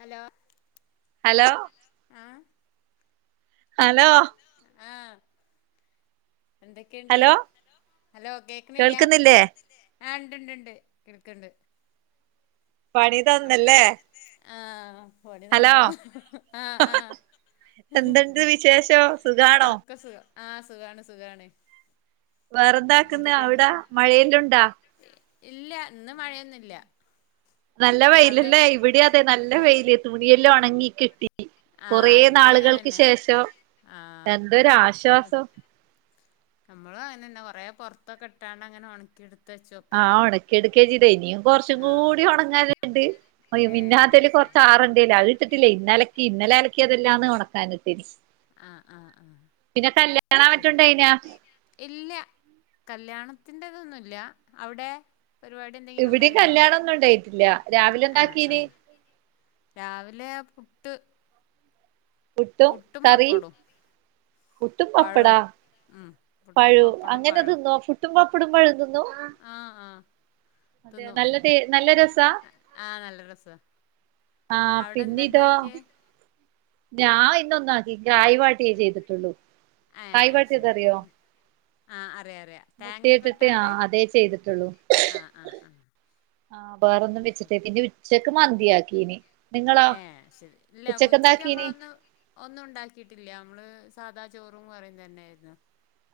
Hello hello ആഹ് hello ആഹ് എന്തെക്കെണ്ട് ഹലോ ഹലോ കേക്ക്ണില്ല്യ കേൾക്കുന്നില്ലേ ആഹാ ഇണ്ട്ണ്ട് ഇണ്ട് കേൾക്ക്ണ്ട്. പണി തന്നല്ലേ ആഹ് പണി ഹലോ നന്നു ആഹാ ആഹാ എന്തുണ്ട് വിശേഷം സുഖാണോ ഒക്കെ സുഖം ആഹാ സുഖാണ് സുഖാണ്. വേറെന്താക്ക്ന്ന് എന്തൊക്കെയുണ്ട് അവ്ടെ മഴയെല്ലുണ്ടോ? ഇല്ല ഇന്ന് മഴയൊന്നുല്ല്യ നല്ല വെയിലല്ലേ? ഇവിടെ അതെ നല്ല ഇല്ല വെയില് തുണിയെല്ലാം ഒണങ്ങി കിട്ടി. കൊറേ ആഹ് ഇവിടെ നാള്കൾക്ക് അങ്ങനെന്നെ ശേഷം ആഹ് എന്തൊരാശ്വാസം. ഞ്ഞമ്മളു അങ്ങനന്നെ കൊറേ പൊറ്ത്തൊക്കെട്ടാണ്ട്ങ്ങനെ ഒണക്കിട്‌ത്ത് ആഹാ ഉണക്കിയെടുക്കാ ചെയ്തെ ഇനിയും കൊറച്ചും ആഹ് കൂടി ഉണങ്ങാന്ണ്ട്. ഏഹ് മിനിഞ്ഞാന്നത്തേല് ശരി കൊറച്ച് ആറണ്ടേല്ലാ അത്ട്ത്തിട്ടില്ലേ ഇന്നലക്കീ ഇന്നലെ അലക്കിയെതല്ലാംന്ന് ഉണക്കാനിട്ടീന് ആഹ ആഹ ആഹ പിന്നെ കല്യാണ ഇല്ല കല്യാണത്തിന്റെതൊന്നുല്ല്യ. അവിടെ? പരിപാടി എന്തെങ്കിലും ഇവിടെ ഉണ്ടായിരുന്നോ. കല്യാണൊന്നും ഉണ്ടായിട്ടില്ല രാവിലെ ആഹ് ഉണ്ടാക്കീന് ആഹ് രാവിലെ പുട്ട്. പുട്ടും കറി പുട്ടും വപ്പടാ. പഴവും ഉം പുട്ടും പഴും പപ്പടും അങ്ങനെ പഴവും തിന്നോ ഫുട്ടും പപ്പടം പഴം തിന്നും ആഹ് ആഹ് തിന്നു നല്ല ടെസ്റ്റാ നല്ല രസാ? ആഹ് നല്ല രസാ ആഹാ അവിടെ പിന്നിതോ? എന്താണ്ടാക്കിയേ ഞാപിന്നെ ഒന്നാക്കി ക്റായ് വായിട്ടേ ചെയ്തിട്ടുള്ളു. ഏഹ് ശെരി ആഹ് അറിയാ അറിയ മുട്ടയിട്ടിട്ട് തേങ്ങൊക്കെട്ടാണ്ട്. ആഹ് അതേ ചെയ്തിട്ടുള്ളൂ ആഹ്, ആഹ്, ആഹ്. ആഹ് വേറൊന്നും വെച്ചിട്ടേ പിന്നെ ഉച്ചക്ക് മന്തിയാക്കീന് നിങ്ങളോ ഏ ശെരി ഇല്ല, ഉച്ചക്ക് ഉച്ചക്കെന്താക്കീന് ഞമ്മളൊന്ന് ഒന്നും ഉണ്ടാക്കിയിട്ടില്ല നമ്മള് സാദാ ചോറും കറിയും തന്നെയായിരുന്നു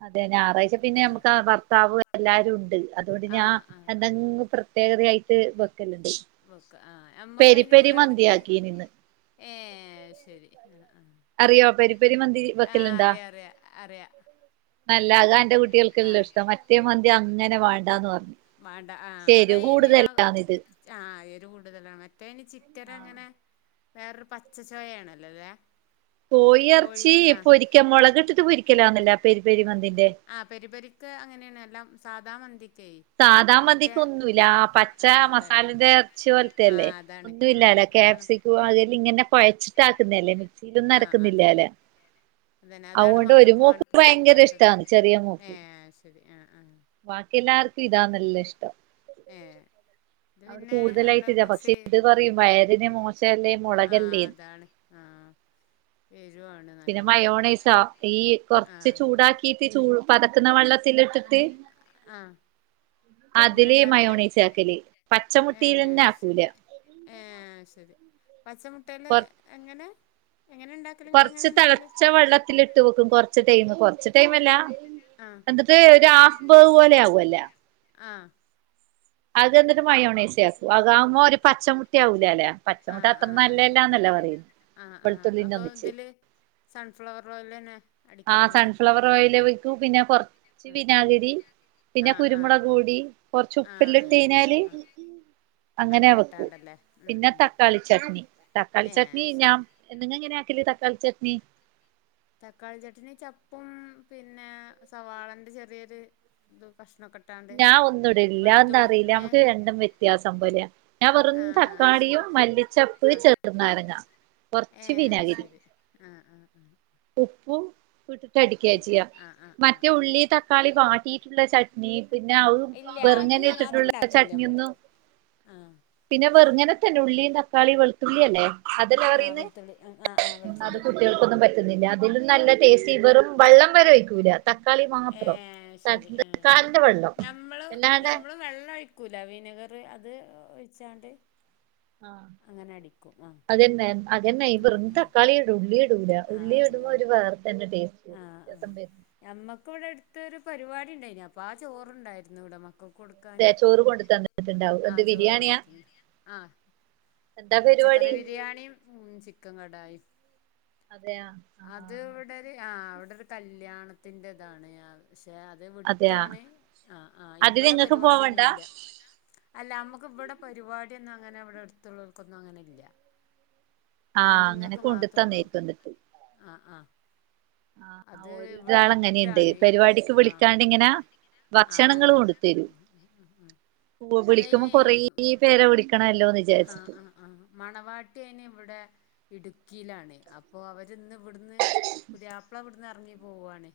അതെ ഞായറാഴ്ച പിന്നെ പി ഞ്ഞമ്മക്ക് ആ ഭർത്താവ് എല്ലാരുണ്ട് അതുകൊണ്ട് ആ ഞാ ആ ആ എന്തെങ്കു പ്രേത്യാ പ്രത്യേകതയായിട്ട് വെക്കല്ല്ണ്ട് വെക്കാ ആ ഞ്ഞമ്മക്കയിനിവടെ എട്ത്ത് മന്തിയാക്കീനിന്ന് ഏഹേ അഹ് ശെരി ആ അറിയോ പെരി പെരി മന്തി ആഹാ ആഹ് വെക്കലുണ്ടാ അറിയറിയ അറിയ നല്ല അത അന്റെ കുട്യാൾക്കെല്ലാം ഇഷ്ടം മറ്റേ മന്തി അങ്ങനെ വേണ്ടാന്ന് പറഞ്ഞു വേണ്ട ആഹ് എരു അതയിന് കൂടുതല്ലാന്ന് ഇത് ആ എരു കൂടുതലാണ് മറ്റേ നി ചിറ്റരങ്ങനെ വേറൊരു പച്ചച്ചോയണല്ലോ ല്ലേ കോഴിയെർച്ചി പൊരിക്കമ്മൊളക് ട്ടിട്ട് പൊരിക്കലാന്നല്ലെ പെരി പെരി മന്തിന്റെ ആഹ്. പെരി പെരി ക്കെ അങ്ങനേണ് എല്ലാം സാദാ മന്തിക്കെ സാദാ മതിക്കൊന്നുല്ല പച്ച അതാണ് മസാലന്റെ എറ്ച്ചി പോലത്ത ആ ല്ലേ അതാണ് ആ ഒന്നുല്ലലെ അതാണ് ക്യാപ്സിക്കോ അതെല്ലങ്ങനെ കൊഴച്ചിട്ടാക്ക്ന്നല്ലേ ആ അതന്നെ മിക്സിയിലൊന്നരക്കുന്നില്ലാലോ? അതന്നെ അതാണ് മക്കക്ക് മാണ്ടാ പറ്റാത്തത് ഇഷ്ടാണ് ഏഹേ അഹ്ശെരി ആ ആഹാ വാക്കിയെല്ലാർക്കിതാ നല്ല ഇഷ്ടം. ഏഹ് ഇത് അവിടെ പിന്നെ നല്ലോം കൂടുതലായിട്ടില്ല കൊർച്ച് പക്ഷെ ഇത് പറയും വയറിന് മോശല്ലേ ആഹാ മുളകല്ലേന്ന് അതാണ് ആഹാ ഏരുവാണ് പിന്നെ മയോണൈസ തീയ് കൊറച്ച് ആഹ് ചൂടാക്കിട്ട് ചൂ പതക്കുന്ന വെള്ളത്തി ഇട്ടിട്ട് ആഹ് അങ്ങനെ ണ്ടാക്കല് ഏ പച്ചമുട്ടിയിലെന്നെ ആക്കൂല ശരി ഏ ശരി പച്ചമുട്ടേല്എങ്ങനെ എങ്ങനെണ്ട കൊർച്ച് തൾച്ച വെള്ളത്തിലിട്ട് വെക്കും. കൊർച്ച് ടൈമ്. കൊർച്ച് ടൈമല്ല. ആഹ് ബെന്ത്ട്ട് ഒരു ഹാഫ് ബേവ് പോലെ ആകൊല്ലാ. ആഹ്. എന്നിട്ട് മയോണൈസ് ആക്കും അതാവുമ്പോ ഒരു പച്ചമുട്ട ആവൂലാല്ലേ [unintelligible] പച്ചമുട്ട ആഹ് അത്ര ആഹ് അത് ശരി നല്ലതല്ലാന്നല്ലേ പറയുന്നെ ആഹ ആഹ വെളുത്തുള്ളിന്റെ അപ്പൊ ഒന്നിച്ച് തില് സൺഫ്ലവർ ഓയിലെന്നെ ആഹ്. അടിക്കലെന്നെ സൺഫ്ലവർ ഓയില് വെക്കും. പിന്നെ കൊർച്ച് വിനാഗിരി. പിന്നെ ആഹ് ആഹ് ആഹ് കുരുമുളക്‌പൊടി. കൊർച്ച് ആഹ് അങ്ങനെ ഇട്ടാ ഉപ്പല്ലട്ടയിഞ്ഞാല് ആഹ് അങ്ങനെ വെക്കും. ഇട്ടാണ്ടല്ലേ ഉം പിന്നെ ഉം തക്കാളി ചട്നി. തക്കാളി ചട്നി ഏഹ് ഞാ ശരി എന്ന്ങ്ങ ങ്ങനെ ആക്കല് തക്കാളി ചട്നി. തക്കാളി ചട്നി. ചപ്പും പിന്നേ സവാളന്റെ ചെറിയൊര്തും കഷ്ണക്കെ ഞാ ഒന്നുടേല്ല. ആ ന്താറില്ല അമ്മക്ക് രണ്ടും വ്യത്യാസം പോലെ ഞാ വെറും ആഹ് തക്കാളിയും ശരി മല്ലിച്ചപ്പ്, ആഹ് ചെർന്നാരങ്ങ. ഏ കൊർച്ച് വിനാഗിരി. ശരി ആഹ് ആഹ് ആഹ് ഉപ്പും ഇട്ട്ട്ട് ഉപ്പും അടിക്കാചെയ്യാ. ആഹ് ആഹ് ആഹ് മറ്റേ ഉള്ളി, തക്കാളി വാട്ടിയിട്ട്ള്ള ചട് നീ പിന്നെ അവും ഇല്ല അത് ബെറ്ങ്ങനെ ച്ചിട്ട്ള്ള അത്ണ്ടാക്കല്ലേ ചട്നി നമ്മള് ഒന്നും ആഹ് പിന്നെ വെർങ്ങനെത്തന്നെ ഉള്ളി, തക്കാളി, വെളുത്തുള്ളി അല്ലേ? അത് ആഹ് കേറീന്ന്. വെളുത്തുള്ളി ആഹ് ആഹ് അത് വെളുത്തുള്ളി കുട്ട്യോ ൾക്കൊന്നും പറ്റുന്നില്ല. അതിലും നല്ലത് ടേസ്റ്റി. വെറും വള്ളം വരെ ഒയ്ക്കൂല. തക്കാളി ഏ മാത്രം. തക് ശരി ആഹ് തക്കാൾന്റെ വെള്ളം. ഞമ്മള് അല്ലാണ്ട് നമ്മള് വെളളാഴിക്കൂല. വിനഗറ് അത് ഒഴിച്ചാണ്ട് ആഹ്. അങ്ങനെ അടിക്കും. ആഹ് അതന്നെ. അതെന്നെ ഈ ആഹ് വെറും ആഹ് തക്കാളിടും. ഉള്ളിയേടൂല ആഹ് ഉള്ളിയേ ടുമ്പോ അതന്നെ ഒരു വേറെ തന്നെ ടേസ്റ്റ്. ആഹ് ആഹ് [unintelligible] ഞമ്മക്ക് ഇവിടടുത്തൊരു പര്പാടിണ്ടായിന് അപ്പൊ ആ ചോറുണ്ടായിരുന്നു ഇവിടെ മക്കക്ക് കൊടു ക്കാന് ദേ ചോറ് കൊണ്ട് തന്നിട്ടുണ്ടാവും എന്ത് ആഹ് ചോറ് ബിരിയാണിയാ കൊണ്ട്ത്തന്ന് ആ എന്താ പരിപാടി പച്ചക്കറി ബിരിയാണിയും ഉ ചിക്കൻ കടായിം. അതെയാ ആ അത് ഇവിടൊരു ആ അവിടെ ഒരു കല്യാണത്തിന്റെ ഇതാണ് പക്ഷെ അത് അതെയാ വിട്ടാണ് ആ ആഹ് അതിന് ഇവിടെ ഇങ്ങക്ക് പോവണ്ടാ പര്പാടിയൊന്നുല്ലൃ. അല്ല നമ്മക്ക് ഇവിടെ പരിപാടിയൊന്നുംങ്ങനെ ഇവിടെ അട്ത്തുള്ളോർക്കൊന്നും അങ്ങനെ ഇല്ലൃ ആ അങ്ങനെ ആണ്ങ്ങക്ക് കൊണ്ട് മാത്രോള്ളു തന്നേക്കും എന്നിട്ട് ആഹ് ആഹ് അത് ഇവടെ വിട്ടാണ് [unintelligible] പരിപാടിക്ക് ആഹ് വിളിക്കാണ്ട് ഇങ്ങനാ ആഹ് ഭക്ഷണങ്ങൾ അതന്നെ കൊണ്ട് തരും വിളിക്കുമ്പോ അതയ്ന് കൊറേ പേരെ വിളിക്കണല്ലോന്ന് വിചാര്ച്ച് ആ ആ ആ മണവാട്ടി അയിന് ഇവിടെ ഇടുക്കിലാണ് ഓ അവര് ഇന്ന് ഇവിടുന്ന് പുത്യാപ്പള ഇവിടുന്ന് എറ്ങ്ങി പോവാണ്.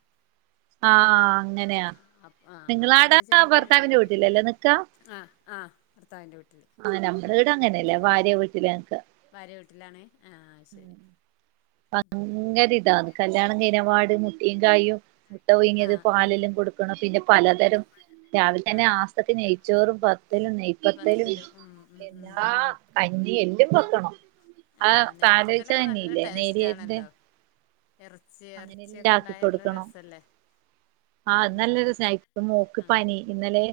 ആഹ് അങ്ങനെയാ അ ആ അപ്പൊ നിങ്ങളാടെ ഇവിടെ ചെറിയരു ഭർത്താവിന്റെ പരിവാട്യ വീട്ടിലല്ലേ നിക്കാ ആ ആ ഭർത്താവിന്റെ വീട്ടില് ആഹ് നമ്മുടെ ഈട അങ്ങനെയല്ലേ ഭാര്യ വീട്ടിലാനിക്ക ഭാര്യ വീട്ടിലാണ് ആ ശരി ഭയങ്കര ഇതാന്ന് കല്യാണം കയ്നപാട് മുട്ടിയും കായും മുട്ട പുയ്ങ്ങിയത് ആഹ് ആഹ് പാലല്ലും കൊടു പിന്നെ പലതരം, രാവില്തന്നെ ആഹ് ആസ്ഥത്തിന് നെയ്ച്ചോറും പത്തലും നെയ് ഇപ്പത്തലും വത്തല് ഉം ഉം ഉം എല്ലാ കഞ്ഞി എല്ലും വെക്കണം ആ ആഹ പാലൊഴിച്ച നെയ്പ്പത്തെലൊക്കെ നല്ലട്ടെ കഞ്ഞിയില്ലേ നേരിയരിന്റെ ടേസ്റ്റാണല്ലോ എർചി അങ്ങനെല്ലാം എറച്ചിഒക്കെണ്ടായലരസല്ലേ? ആഹ്ന്ന്ന് നല്ല രസായി പ്പൊ മോക്ക് പനി ഇന്നലെ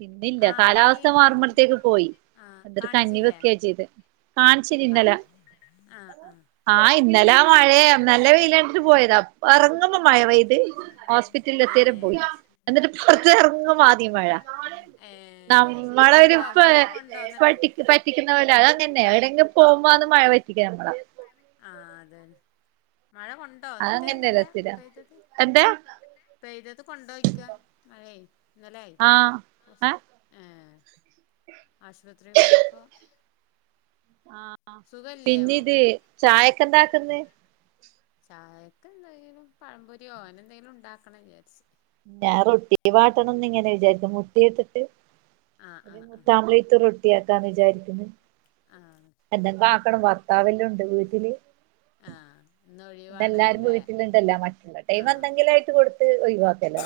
പിന്നില്ല ആഹ് പനി കാലാവസ്ഥ പറഞ്ഞ് മാറുമ്പോള്ത്തേക്ക് പോയി ആഹ് അന്തൊരു കഞ്ഞി കാണിച്ചില്ലേ വെക്കാ ചെയ്ത് കാൺച്ചിനിന്നല കാണി ആഹ് ആഹ് ആഹ് ഇന്നലെ ആ ശരി മഴയ നല്ല വെയിലാണ്ടിട്ട് പോയതാ അപ്പ എർങ്ങുമ്പോ മയപെയത്. ഹോസ്പിറ്റല് എത്തേരം പോയി ഏഹ് എന്നിട്ട് ഇപ്പർത്ത് എർങ്ങും ആദ്യമഴ തം- ഏഹ് ശരി മഴ ഒരു കൊണ്ടോ പ മഴ കൊണ്ടോ ഇന്നലെ പടി പറ്റിക്കുന്നപോല അത് അങ്ങന്യ ഏടെങ്കിലും പോക്ബാണ് മഴ പറ്റിക്കമ്മളെ ആ അതെ മഴ കൊണ്ടോ ന്നിട്ട് അതങ്ങനെയല്ല ന്നലെ സ്ഥിരം പെയ്തത് എന്താ പെയ്തത് കൊണ്ടോയ്ക്ക മഴേ ന്നലെ ആ പോ ആ ഏ ആശുപത്രി പോയപ്പോ ആ സുഖല്ലേ പിന്നിത് മോക്ക് ചായക്കെന്താക്ക്ന്ന് ചായക്ക് എന്തെങ്കിലും പഴംപൊരിയോ അനെന്തെലും ണ്ടാക്കണം വിചാരിച്ച് ഞാൻ റൊട്ടി വാട്ടണംന്നിങ്ങനെ വിചാര്ക മുട്ടിഇട്ടട്ട് ആഹ് ആഹ് ആഹ് അമ്പളേറ്റ് റൊട്ടിയാക്കാന്ന് വിചാരിക്ക്ന്ന് ആഹ് എന്തെങ്കു ആക്കണം ഭർത്താവെല്ലുണ്ട് വീട്ടില്. ആഹാ എല്ലാരും വീട്ടിലുണ്ടല്ല മറ്റ്ല്ലടൈമ് ആഹ് എന്തെങ്കിലും ആയിട്ട് കൊടുത്ത് ഒഴിവാക്കല്ലോ.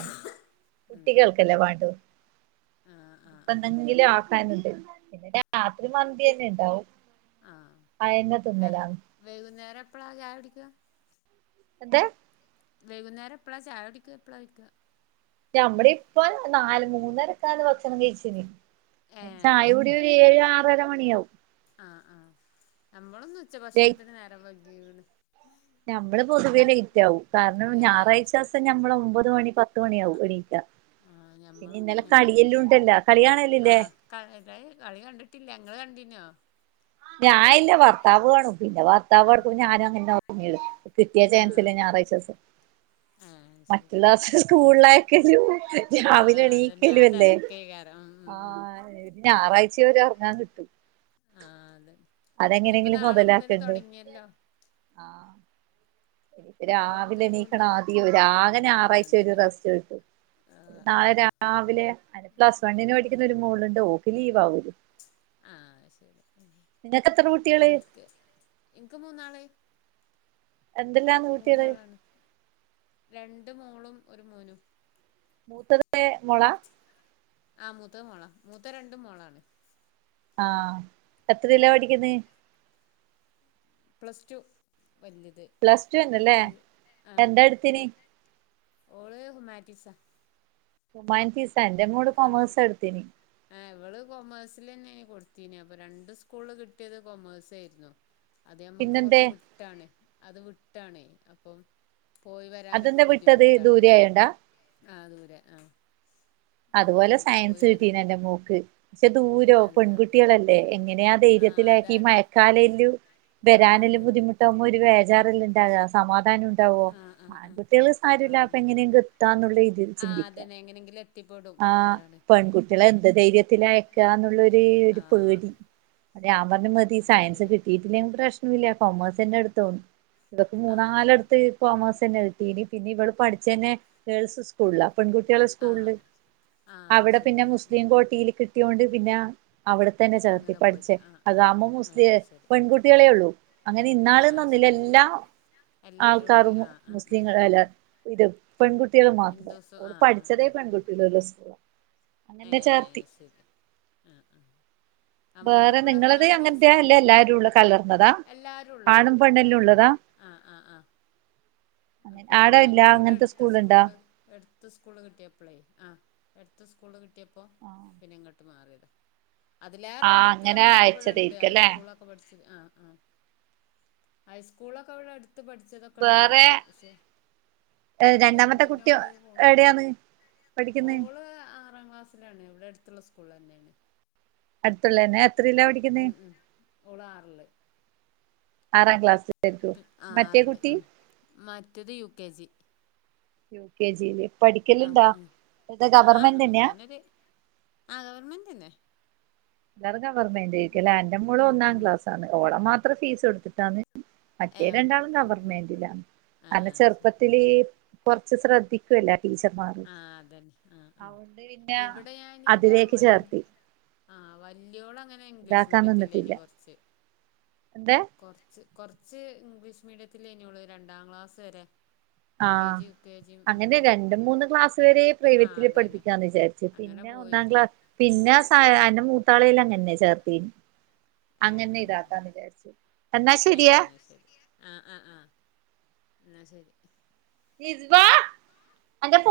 ഉം കലവാണ്ടു ആഹ് ആഹ് ആഹ് പന്തെങ്കില് അതന്നെ അ ടൈമ്ണ്ട് പിന്നെ രാത്രി മന്തി തന്നെ ഉണ്ടാവും. അയന്നെ ആ തിന്നലാണ് വൈകുന്നേരം എപ്പഴാ ചായ കുടിക്ക എന്ത് വൈകുന്നേരം എപ്പളാ ചായ കുടിക്കാപ്പളാ ചോയ്ക്ക? നഞമ്മള് ഇപ്പൊ നാല് മൂന്നരക്കാന്ന് ഭക്ഷണം കയിച്ചിന് ഏഹ് ചായ കുടി ഒരു ഏഴ് ആറര മണിയാാവും. ആഹ ആഹ് ഞമ്മളുന്ന് ഉച്ചഭക്ഷണത്തിന് നേരം വകിക്ണ് ഞമ്മള് പൊതുവേ ലയിറ്റാവും. കാരണം ഏഹ് ശരി ഞായറാഴ്ചസം ഞമ്മള് ഒമ്പത് മണി പത്ത് ആഹ് മണിയാവും എണീക്കാ ആഹ് പിന്നെ ഞമ്മളും ഇന്നലെ അങ്ങനെന്നെ കളിയെല്ലുണ്ടല്ല, കളി കാണലില്ലേ? [unintelligible] കളി കണ്ടിട്ടില്ല ങ്ങള് കണ്ടീന്നോ ഞാ ഇല്ല ഭർത്താവ് കാണും പിന്നെ ഭർത്താവ് ആഹ് കടക്കുമ്പോ ആഹ് ഞാനും അങ്ങനെ [unintelligible] കിട്ടിയ ചാൻസല്ലേ ഞായറാഴ്ചസം ആ മറ്റുള്ളാസം സ്കൂളിലയക്കലും, രാവിലെ എണീക്കലുഅല്ലേ? ക്കെ കാരം ആഹാ ആഹാ ആഹാ.. ! ഞായറാഴ്ചിവരെ ഒറങ്ങാൻ കിട്ടും. ആ അതെ ഇനിപ്പൊ അതെങ്ങനെങ്കിലും നാളെ മുതല് തുടങ്ങിയല്ലോ ആഹാ.. ! നാളെ രാവിലെ മുതല് എണീക്കണം വീണ്ടും ആദ്യം, ആകെ ഉം ഞാറാഴ്ച്ച ഒരു അതന്നെ റസ്റ്റ് കിട്ടൂ. ആഹ് നാളെ ആഹ് രാവിലെ അനി പ്ലസ് വണ്ണിന് പഠിക്കുന്ന ഒരു മോളുണ്ട്, ഓക്ക് ലീവാവും. ആ ശരി എത്ര കുട്ടികള് എൻക്ക് എൻക്ക് മൂന്നാള് എന്തെല്ലാന്ന് കുട്ടികള് മൂന്നാളാണ് രണ്ട് മോളും ഒരു മോനും മൂത്തത് ഏ മോളാ ആ മൂത്തത് മോള മൂത്ത രണ്ടും മോളാണ് ആഹാ എത്രിലാ പഠിക്കുന്നേ? പ്ലസ്ടു വല്ലുത്. പ്ലസ്ടുഏന്നല്ലേ? എന്താ എടുത്തിന്? ഓള് ഹ്യുമാനിറ്റീസാ ഹ്യുമാനിറ്റീസാ എന്റെ മോള് കോമേഴ്സ എടുത്തീന്. ആ ഇവള് കൊമേഴ്സിലന്നെ കൊടുത്തീനെ അപ്പൊ രണ്ട് സ്കൂള് കിട്ടിയത് കോമേഴ്സായ്രുന്നു അത് അമ്മക്ക് പിന്നെന്തേ കൊറച്ച് വിട്ടാണ് അത് വിട്ടാണേ അപ്പം പോയി അതെന്താ വരാനൊക്കെ വിട്ടത് ബുദ്ധിമുട്ടാണ് ദൂരെ ആയോണ്ടാ ആ ദൂരെ ആ അതുപോലെ സയൻസ് കിട്ടീനന്റെ- മോക്ക് പക്ഷെ ദൂരോ, അതെയോ പെൺകുട്ടികളല്ലേ എങ്ങനെയാ! ആഹ് ധൈര്യത്തിലാക്കി ഈ- അതാണ് മയക്കാലെല്ലൂ ആഹ് വരാനല്ലം അതന്നെ ബുദ്ധിമുട്ട്. ട്ടുമ്പോ ഒരു വേജാറല്ലണ്ടാകാ, സമാധാനം ഉണ്ടാവോ. ആഹ് ആഹ് ആഹ് ആൺകുട്ടികള്- ആരുല്ലാ പ്പോ എങ്ങനെങ്ക് എത്താനുളി. ആഹാ അതന്നെ എങ്ങനെങ്കിലും ഒക്കെ. ആ പെൺകുട്ടിളെ എന്ത് ധൈര്യത്തില അയക്കാന്നുള്ളരൂ ഒരു ആഹ് പേടി അത് ഞാൻ പറഞ്ഞ് മതി, ആഹ് സയൻസ് ശരിയാ കിട്ടീയിട്ടില്ലെങ്കിൽ പ്രശ്നം ഇില്ല, കൊമേഴ്സന്നെ എടുത്തോന്ന്. ഇവക്ക് ആഹ് ആഹ് മൂന്നാലടത്ത് കോമേഴ്സന്നെ കിട്ടീ ഇന് പിന്നെ ഇവൾ പഠിച്ചന്നെ ഗേൾസ് സ്കൂളിലാ. പെൺകുട്ടിയാളെ സ്കൂളിൽ ആഹ് ആഹ് അവിടെ ശരി പിന്നെ മുസ്ലിം കോട്ടിയിൽ കിട്ടിയോണ്ട് പിന്നെ അ അവടെ തന്നെ ചേർത്തി അങ്ങനെ പോയത് പഠിച്ചേ, ആഹ് ആഹ് അതാമ്പോ ആഹ് മുസ്‌ലിം ശരി പെൺകുട്ടികളെ ഉള്ളു. അങ്ങനെ ആഹ് ഇന്നാള്ന്നോന്നില്ല ശരി എല്ല- [unintelligible] എല്ലാരും ഉണ്ട് ആൾക്കാറും മു ആഹ് ആഹ് ഉം ഉം ഉം മുസ്ലിങ്ങളല്ല ഇത് പെൺകുട്ടികൾ മാത്രം, ഹിന്ദൂസും ഓള് ആഹ് ആഹ് പഠിച്ചതേ ആഹ് പെൺകുട്ടികൾ. ആഹ് [unintelligible] ഏ.... ശരി ആഹാ ആഹാ... ! വേറെ നമ്മക്കിവിടെ നിങ്ങളത് അങ്ങനത്തെ ഹ്യുമാനിറ്റീസ് അല്ല പിന്നെ എല്ലാരും ഉള്ള കലർന്നതാ എല്ലാരുള്ളതാ ആണും പെണ്ണെല്ലാം എല്ലാരുള്ളതാ ഉള്ളതാ ആഹാ ആഹാ ആഹാ അങ്ങനെ അപ്പോ- ആടെ ഇല്ല ഹ്യുമാനിറ്റീസിവിടെ അങ്ങനത്തെ എടുത്ത് സ്കൂളുണ്ടോ സ്കൂള- എടുത്ത സ്കൂള് കിട്ടിയപ്പളേ ആ എടുത്ത സ്കൂള് കിട്ടിയപ്പോ പിന്നെ ഇങ്ങ ട്ട് മാറിയെതാ അതിലേറെ ആഹ് എടുത്ത്- അങ്ങനെ ഞമ്മകിവിടെണ്ട് അയച്ചതായിരിക്കല്ലേ ഹൈസ്കൂളൊ- ക്കെ പഠിച്ച് ആഹാ ആഹാ... ! ഹൈസ്കൂളൊക്കെ ഇവിടെ അടുത്ത് പഠിച്ചതൊക്കെണ്ടോ? വേറെ ക്ക് പക്ഷെ, അവിടെന്നും രണ്ടാമത്തെ പിന്നെ കുട്ടി ഓള് ഫോം, എവിടെയാണ് പഠിക്കുന്നെ ഓള് ആറാം ക്ലാസ്. [unintelligible] ഇവിടെ എടുത്തുള്ള സ്കൂളിലന്നാണ് അടുത്തുള്ളന്നെ എത്രീലാ പഠിക്കുന്നേ? ഉം ഉം ഓള് ആറില് ആറാം ക്ലാസ് ആ മറ്റേ ആറില് കുട്ടി ഉം മറ്റേത് U K G U K ജില് ആഹ് പഠിക്കലുണ്ടോ ആഹ് ഇത് ഗവൺമെന്റ് തന്നെയാ ആ ഗവൺമെന്റ് ന്നെ എല്ലാരും ഗവർമെന്റ് അന്റെ മോള് ഉം ഒന്നാം ഉം ക്ലാസ്സണ് ഓള് മാത്രം ഫീസ് കൊടുത്തിട്ടാണ് മറ്റേ ഏഹ് രണ്ടാളും പഠിപ്പിക്കും ആഹ് ഗവൺമെൻ്റിലാ ആഹ് അത് ആഹ് ശരി ചെറുപ്പത്തില് കൊറച്ച് ശ്രദ്ധ യില്ല ടീച്ചർമാറി ആഹ് അതന്നെ ആഹ് ആഹ് അതോണ്ട് പിന്നെ ഇവിടെ ഞാനിന്റെ അതിലേക്ക് വല് ചേർത്തി. ആഹ് വലിയോള് അങ്ങനെ ഇംഗ്ലീഷ് ഇതാക്കാൻ മീഡിയത്തിൽ എനി കൊറച്ച്. തെ കൊറച്ച് കൊറച്ച് ഇംഗ്ലീഷ് മീഡിയയത്തിലായി നി ഓള് രണ്ടാം ക്ലാസ് വരെ L K ah G U K G ഉം ശെരി ആ പ്രൈവറ്റില് അതന്നെ പഠിപ്പിക്കാന്ന് വിചാരിച്ചു അങ്ങനെ പിന്നെ ഒന്നാം പോയിരുന്നു ക്ലാസ് പിന്നെ ആ അന്റെ മൂത്താളിൽ അങ്ങനെ ചേർത്തി ഏ അങ്ങനെ ആ ഇതാക്കാന്ന് വിചാരിച്ചു എന്നാ ശരിയാ എന്നാ ശരിയാ ആ ആ ആഹ് എന്ന ശരി. നിസ്ബ അൻ്റെ